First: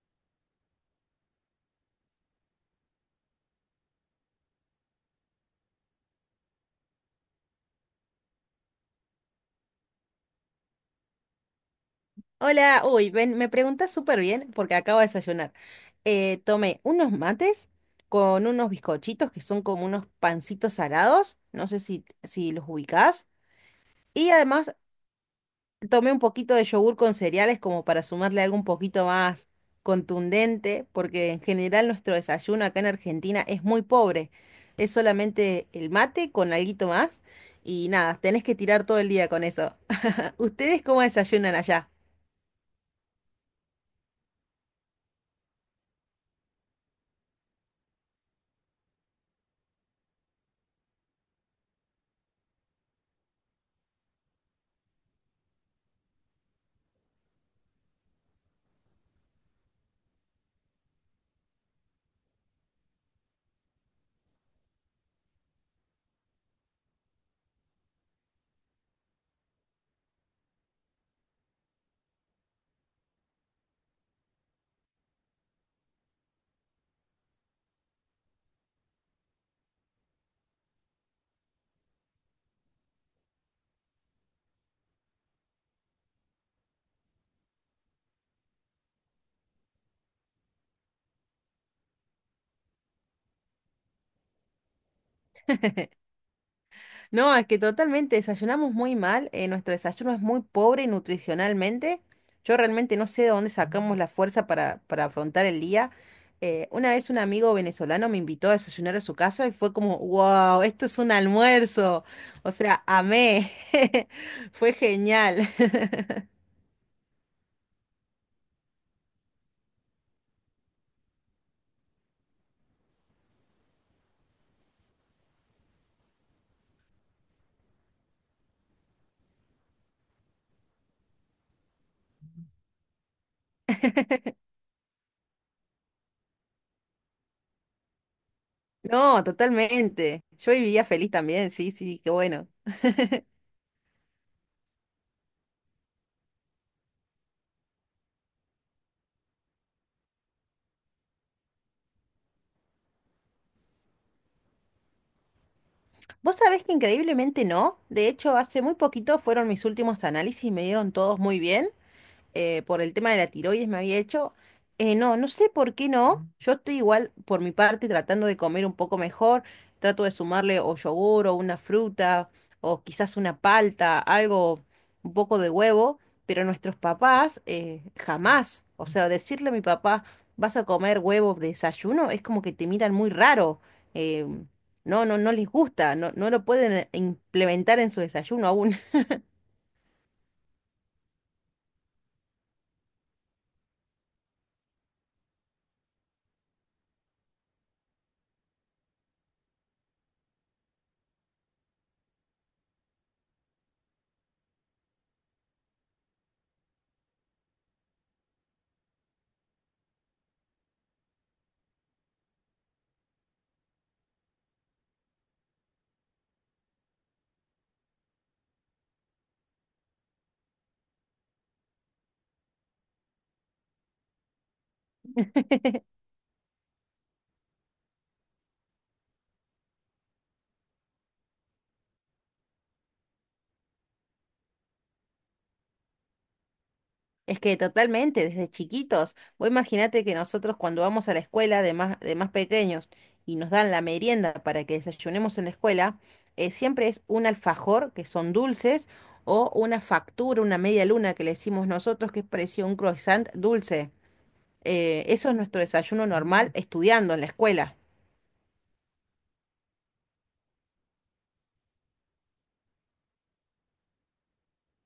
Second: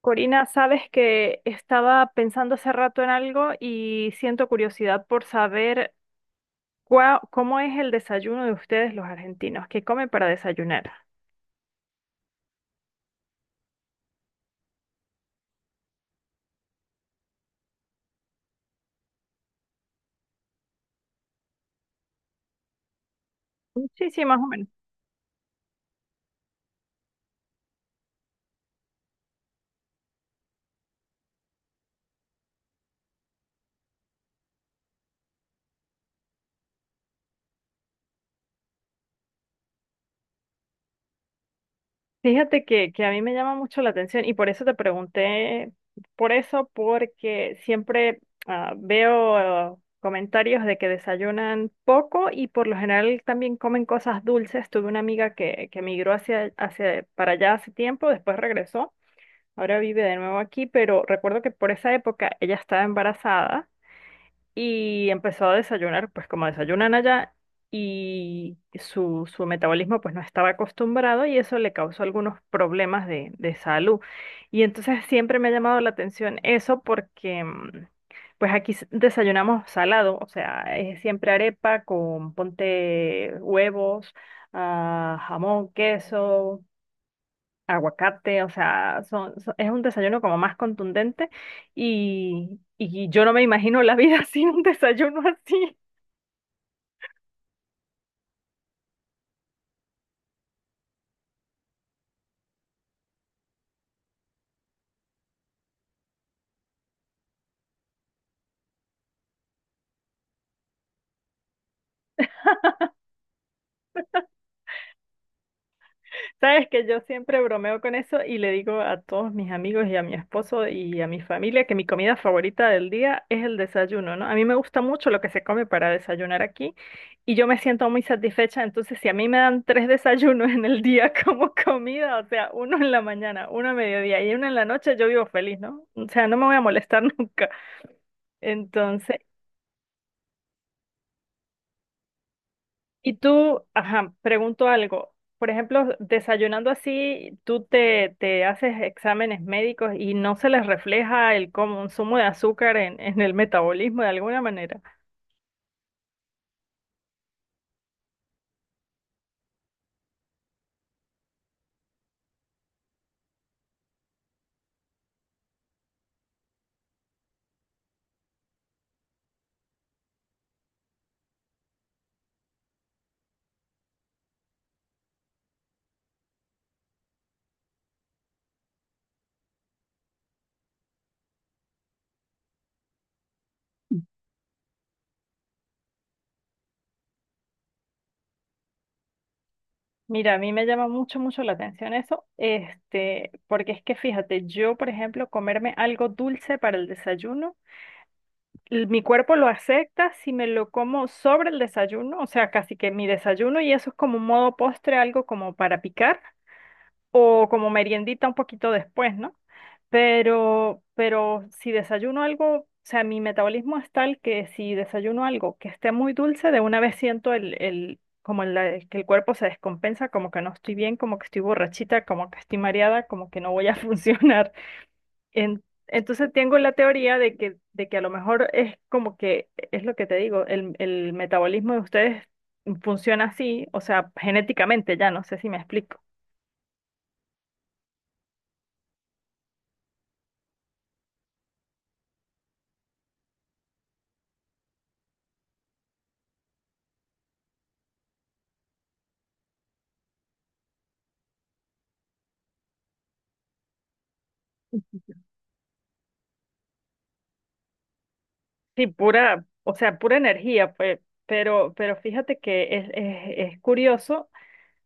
Corina, sabes que estaba pensando hace rato en algo y siento curiosidad por saber cómo es el desayuno de ustedes los argentinos, qué comen para desayunar. Hola, uy, ven, me preguntas súper bien porque acabo de desayunar. Tomé unos mates con unos bizcochitos que son como unos pancitos salados, no sé si los ubicás, Sí, sí, y más o menos. además tomé un poquito de yogur con cereales como para sumarle algo un poquito más contundente, porque en general nuestro desayuno acá en Argentina es muy pobre, es solamente el mate con alguito más y nada, tenés que tirar todo el día con eso. ¿Ustedes cómo desayunan allá? Fíjate que a mí me llama mucho la atención y por eso te pregunté, por eso, porque siempre veo comentarios de que desayunan poco y por lo general también comen cosas dulces. Tuve una amiga que migró para allá hace tiempo, después regresó. Ahora vive de nuevo aquí, pero recuerdo que por esa época ella estaba embarazada y empezó a desayunar, pues como desayunan allá, y su metabolismo pues no estaba acostumbrado y eso le causó algunos problemas de salud. Y entonces siempre me ha llamado la atención eso porque pues aquí desayunamos salado, o sea, es siempre arepa con ponte huevos, jamón, queso, aguacate, o sea, es un desayuno como más contundente y yo no me imagino la vida sin un desayuno así. No, es que totalmente desayunamos muy mal, nuestro desayuno es muy pobre nutricionalmente. Yo realmente no sé de dónde sacamos la fuerza para afrontar el día. Una vez un amigo venezolano me invitó a desayunar a su casa y fue como, wow, esto es un almuerzo. O sea, amé. Fue genial. Sabes que yo siempre bromeo con eso y le digo a todos mis amigos y a mi esposo y a mi familia que mi comida favorita del día es el desayuno, ¿no? A mí me gusta mucho lo que se come para desayunar aquí y yo me siento muy satisfecha, entonces si a mí me dan tres desayunos en el día como comida, o sea, uno en la mañana, uno a mediodía y uno en la noche, yo vivo feliz, ¿no? O sea, no me voy a molestar nunca. Entonces, No, totalmente. Yo vivía feliz también, sí, sí, qué bueno. y tú, ajá, pregunto algo. Por ejemplo, desayunando así, te haces exámenes médicos y no se les refleja el consumo de azúcar en el metabolismo de alguna manera. Vos sabés que increíblemente no. De hecho, hace muy poquito fueron mis últimos análisis y me dieron todos muy bien. Por el tema de la tiroides me había hecho. No, no sé por qué no. Yo estoy igual por mi parte tratando de comer un poco mejor. Trato de sumarle o yogur o una fruta o quizás una palta, algo, un poco de huevo. Pero nuestros papás jamás. O sea, decirle a mi papá, vas a comer huevo de desayuno, es como que te miran muy raro. eh, no les gusta, no, no lo pueden implementar en su desayuno aún. Mira, a mí me llama mucho, mucho la atención eso, este, porque es que fíjate, yo, por ejemplo, comerme algo dulce para el desayuno, mi cuerpo lo acepta si me lo como sobre el desayuno, o sea, casi que mi desayuno y eso es como un modo postre, algo como para picar, o como meriendita un poquito después, ¿no? Pero si desayuno algo, o sea, mi metabolismo es tal que si desayuno algo que esté muy dulce, de una vez siento como el que el cuerpo se descompensa, como que no estoy bien, como que estoy borrachita, como que estoy mareada, como que no voy a funcionar. En- entonces tengo la teoría de que a lo mejor es como que, es lo que te digo, el metabolismo de ustedes funciona así, o sea, genéticamente ya, no sé si me explico. Es que totalmente, desde chiquitos. Vos imaginate que nosotros cuando vamos a la escuela de más pequeños y nos dan la merienda para que desayunemos en la escuela, siempre es un alfajor, que son dulces, o una factura, una media luna que le decimos nosotros, que es parecido a un croissant dulce. Eso es nuestro desayuno normal estudiando en la escuela. Sí, pura, o sea, pura energía, pues, pero fíjate que es curioso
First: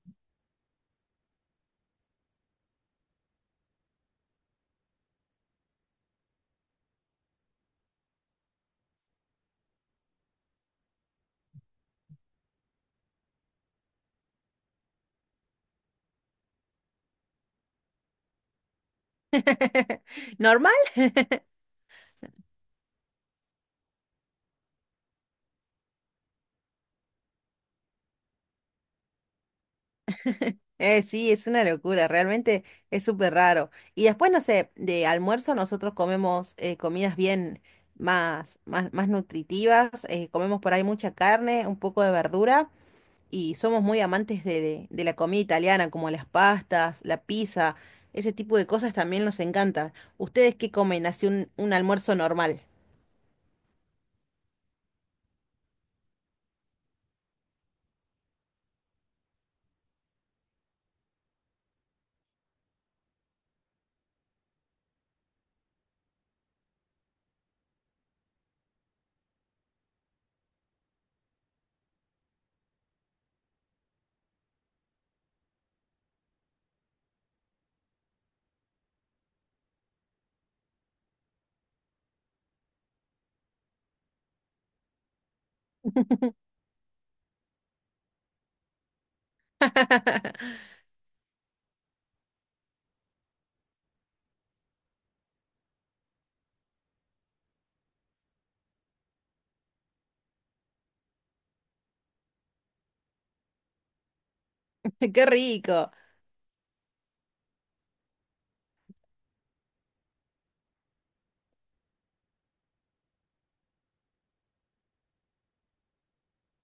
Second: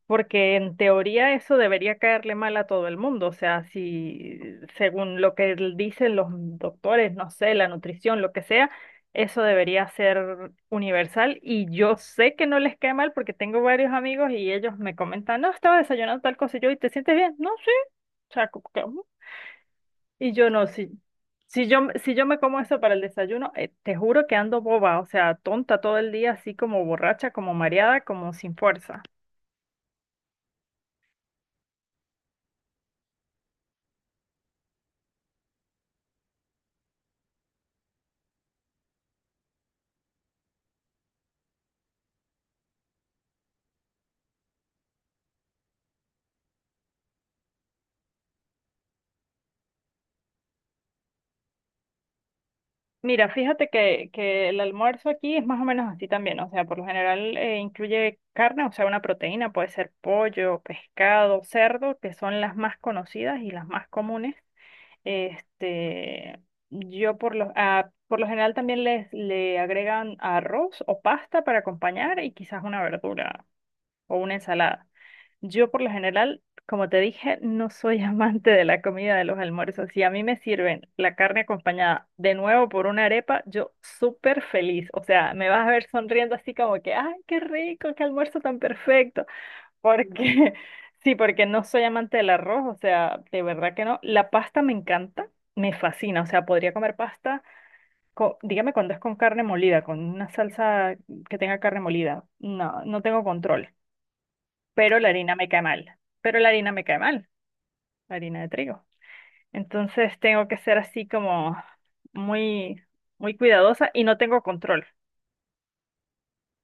porque en teoría eso debería caerle mal a todo el mundo, o sea, si según lo que dicen los doctores, no sé, la nutrición, lo que sea, eso debería ser universal y yo sé que no les cae mal porque tengo varios amigos y ellos me comentan, no, estaba desayunando tal cosa y yo, ¿y te sientes bien? No, sí, o sea, y yo no, Normal. si, si yo me como eso para el desayuno, te juro que ando boba, o sea, tonta todo el día, así como borracha, como mareada, como sin fuerza. Sí, es una locura, realmente es súper raro. Y después, no sé, de almuerzo nosotros comemos comidas bien más nutritivas, comemos por ahí mucha carne, un poco de verdura y somos muy amantes de la comida italiana, como las pastas, la pizza, ese tipo de cosas también nos encanta. ¿Ustedes qué comen? Así un almuerzo normal. Mira, fíjate que el almuerzo aquí es más o menos así también, o sea, por lo general incluye carne, o sea, una proteína, puede ser pollo, pescado, cerdo, que son las más conocidas y las más comunes. Este, yo por lo, por lo general también le agregan arroz o pasta para acompañar y quizás una verdura o una ensalada. Yo por lo general, como te dije, no soy amante de la comida de los almuerzos. Si a mí me sirven la carne acompañada de nuevo por una arepa, yo súper feliz. O sea, me vas a ver sonriendo así como que, ay, qué rico, qué almuerzo tan perfecto. Porque, sí, porque no soy amante del arroz, o sea, de verdad que no. La pasta me encanta, me fascina. O sea, podría comer pasta, dígame cuando es con carne molida, con una salsa que tenga carne molida. No, no tengo control, pero la ¡Qué harina me cae rico! mal, la harina de trigo. Entonces tengo que ser así como muy, muy cuidadosa y no tengo control.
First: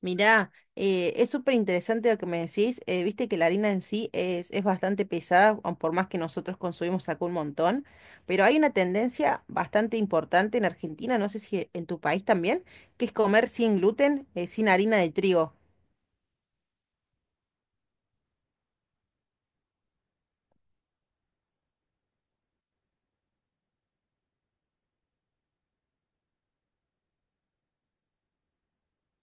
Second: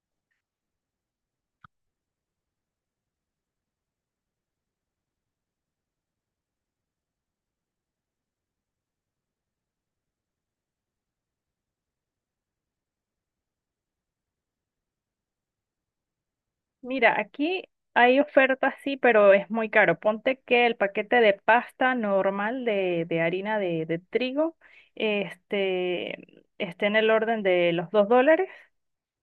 Mirá, es súper interesante lo que me decís. Viste que la harina en sí es bastante pesada, aun por más que nosotros consumimos acá un montón, pero hay una tendencia bastante importante en Argentina, no sé si en tu país también, que es comer sin gluten, sin harina de trigo. Mira, aquí hay ofertas, sí, pero es muy caro. Ponte que el paquete de pasta normal de harina de trigo esté en el orden de los $2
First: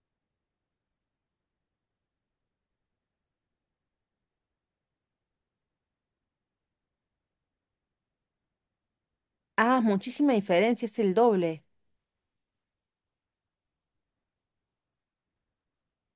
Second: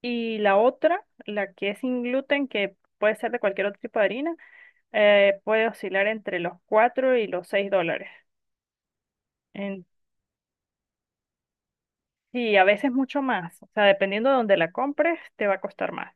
y la otra, la que es sin gluten, que puede ser de cualquier otro tipo de harina, puede oscilar entre los 4 y los $6. Ah, En- muchísima diferencia, es el doble. sí, a veces mucho más. O sea, dependiendo de dónde la compres, te va a costar más.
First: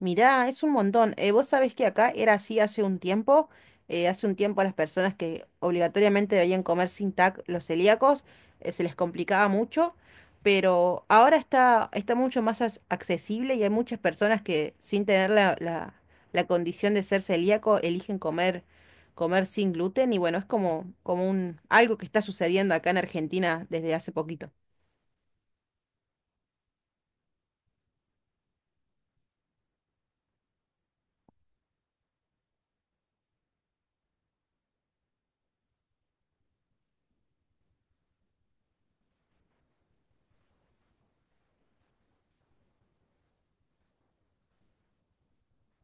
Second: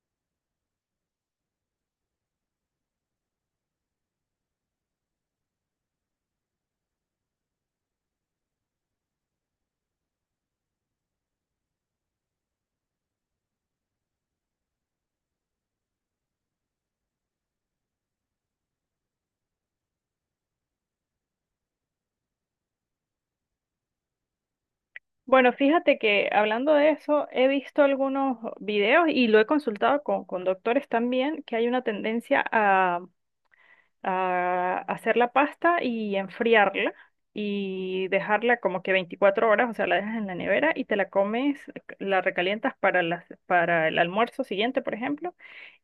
Mirá, es un montón. Vos sabés que acá era así hace un tiempo. Hace un tiempo a las personas que obligatoriamente debían comer sin TAC los celíacos, se les complicaba mucho, pero ahora está mucho más accesible y hay muchas personas que sin tener la condición de ser celíaco eligen comer sin gluten y bueno, es como, como un, algo que está sucediendo acá en Argentina desde hace poquito. Bueno, fíjate que hablando de eso, he visto algunos videos y lo he consultado con doctores también, que hay una tendencia a hacer la pasta y enfriarla y dejarla como que 24 horas, o sea, la dejas en la nevera y te la comes, la recalientas para las, para el almuerzo siguiente, por ejemplo,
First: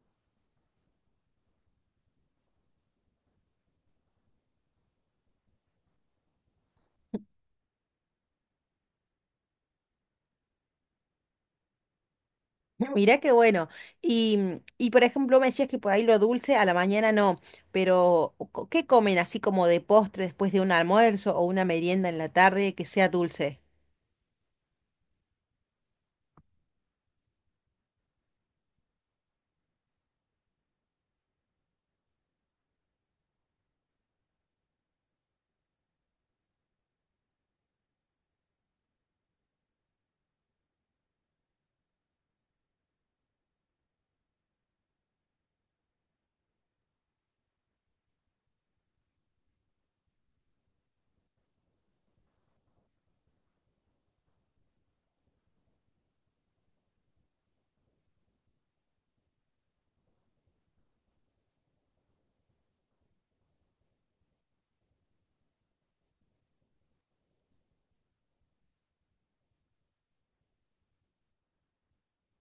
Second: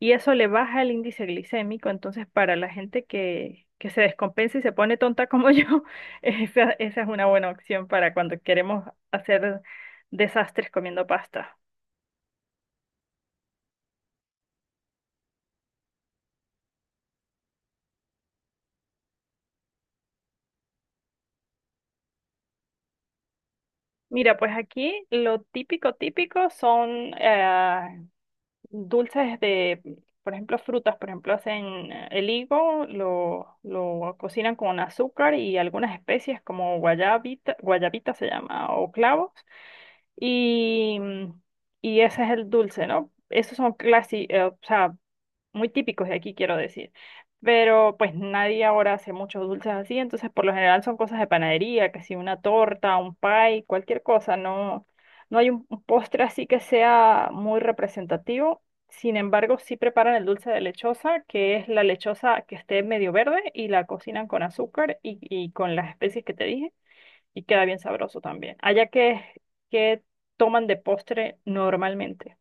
y eso le baja el índice glicémico, entonces para la gente que se descompensa y se pone tonta como yo, esa es una buena opción para cuando queremos hacer desastres comiendo pasta. Mirá qué bueno. Y, mm, y por ejemplo, me decías que por ahí lo dulce a la mañana no, pero ¿qué comen así como de postre después de un almuerzo o una merienda en la tarde que sea dulce? Mira, pues aquí lo típico, típico son eh, dulces de, por ejemplo, frutas, por ejemplo, hacen el higo, lo cocinan con azúcar y algunas especies como guayabita, guayabita se llama, o clavos, y, y ese es el dulce, ¿no? Esos son clásicos, muy típicos de aquí, quiero decir. Pero pues nadie ahora hace muchos dulces así, entonces por lo general son cosas de panadería, que si una torta, un pie, cualquier cosa, no, no hay un postre así que sea muy representativo. Sin embargo, sí preparan el dulce de lechosa, que es la lechosa que esté medio verde y la cocinan con azúcar y con las especies que te dije y queda bien sabroso también. Allá que toman de postre normalmente.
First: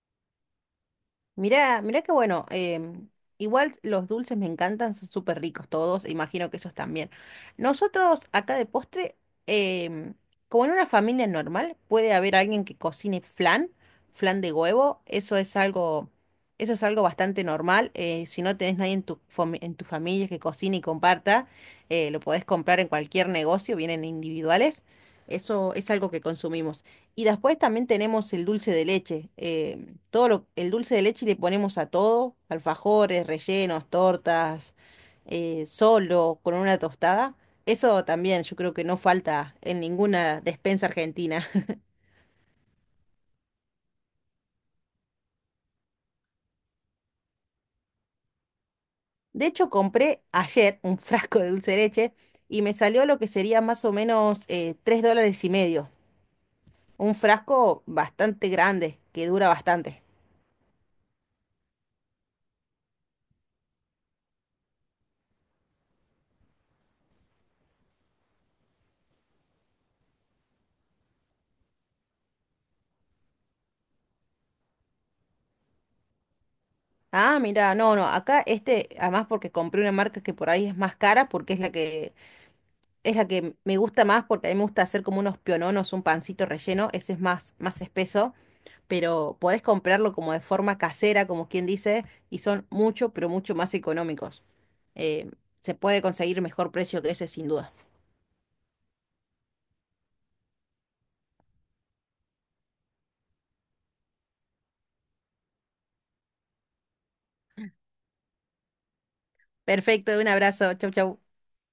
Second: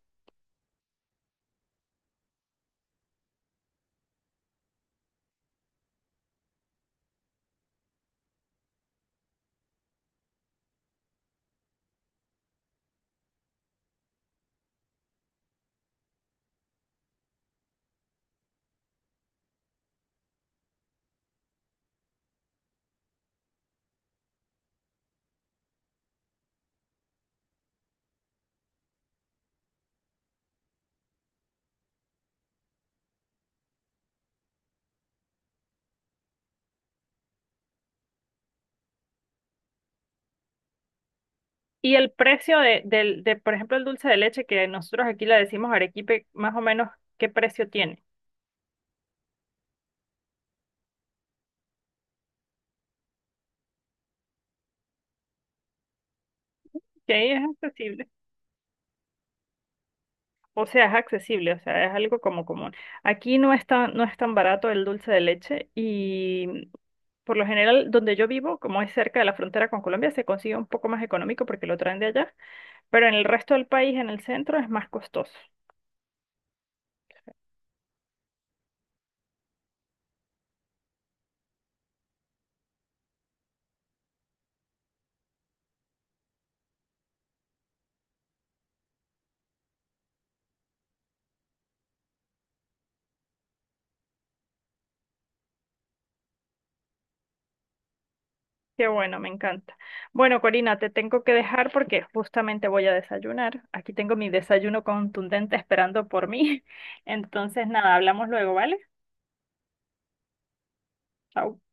Mirá, mirá qué bueno. Igual los dulces me encantan, son súper ricos todos, imagino que esos también. Nosotros acá de postre, em, como en una familia normal, puede haber alguien que cocine flan, flan de huevo, eso es algo bastante normal. Si no tenés nadie en tu, en tu familia que cocine y comparta, lo podés comprar en cualquier negocio, vienen individuales. Eso es algo que consumimos. Y después también tenemos el dulce de leche. Todo el dulce de leche le ponemos a todo, alfajores, rellenos, tortas, solo, con una tostada. Eso también yo creo que no falta en ninguna despensa argentina. Y el precio por ejemplo, el dulce de leche, que nosotros aquí le decimos arequipe, más o menos, ¿qué precio tiene? De hecho, compré ayer un frasco de dulce de leche y me salió lo que sería más o menos $3 y medio. Que Un ahí es frasco accesible. bastante grande, que dura bastante. O sea, es accesible, o sea, es algo como común. Aquí no es tan, no es tan barato el dulce de leche y por lo general, donde yo vivo, como es cerca de la frontera con Colombia, se consigue un poco más económico porque lo traen de allá, pero en el resto del país, en el centro, es más costoso. Ah, mira, no, no, acá este, además porque compré una marca que por ahí es más cara, porque es la que me gusta más porque a mí me gusta hacer como unos piononos, un pancito relleno, ese es más espeso, pero podés comprarlo como de forma casera, como quien dice, y son mucho, pero mucho más económicos. Eh, Se puede conseguir mejor precio que ese sin duda. Qué bueno, me encanta. Bueno, Corina, te tengo que dejar porque justamente voy a desayunar. Aquí tengo mi desayuno contundente esperando por mí. Entonces, nada, hablamos luego, ¿vale? Perfecto, un abrazo, chau chau. Chao.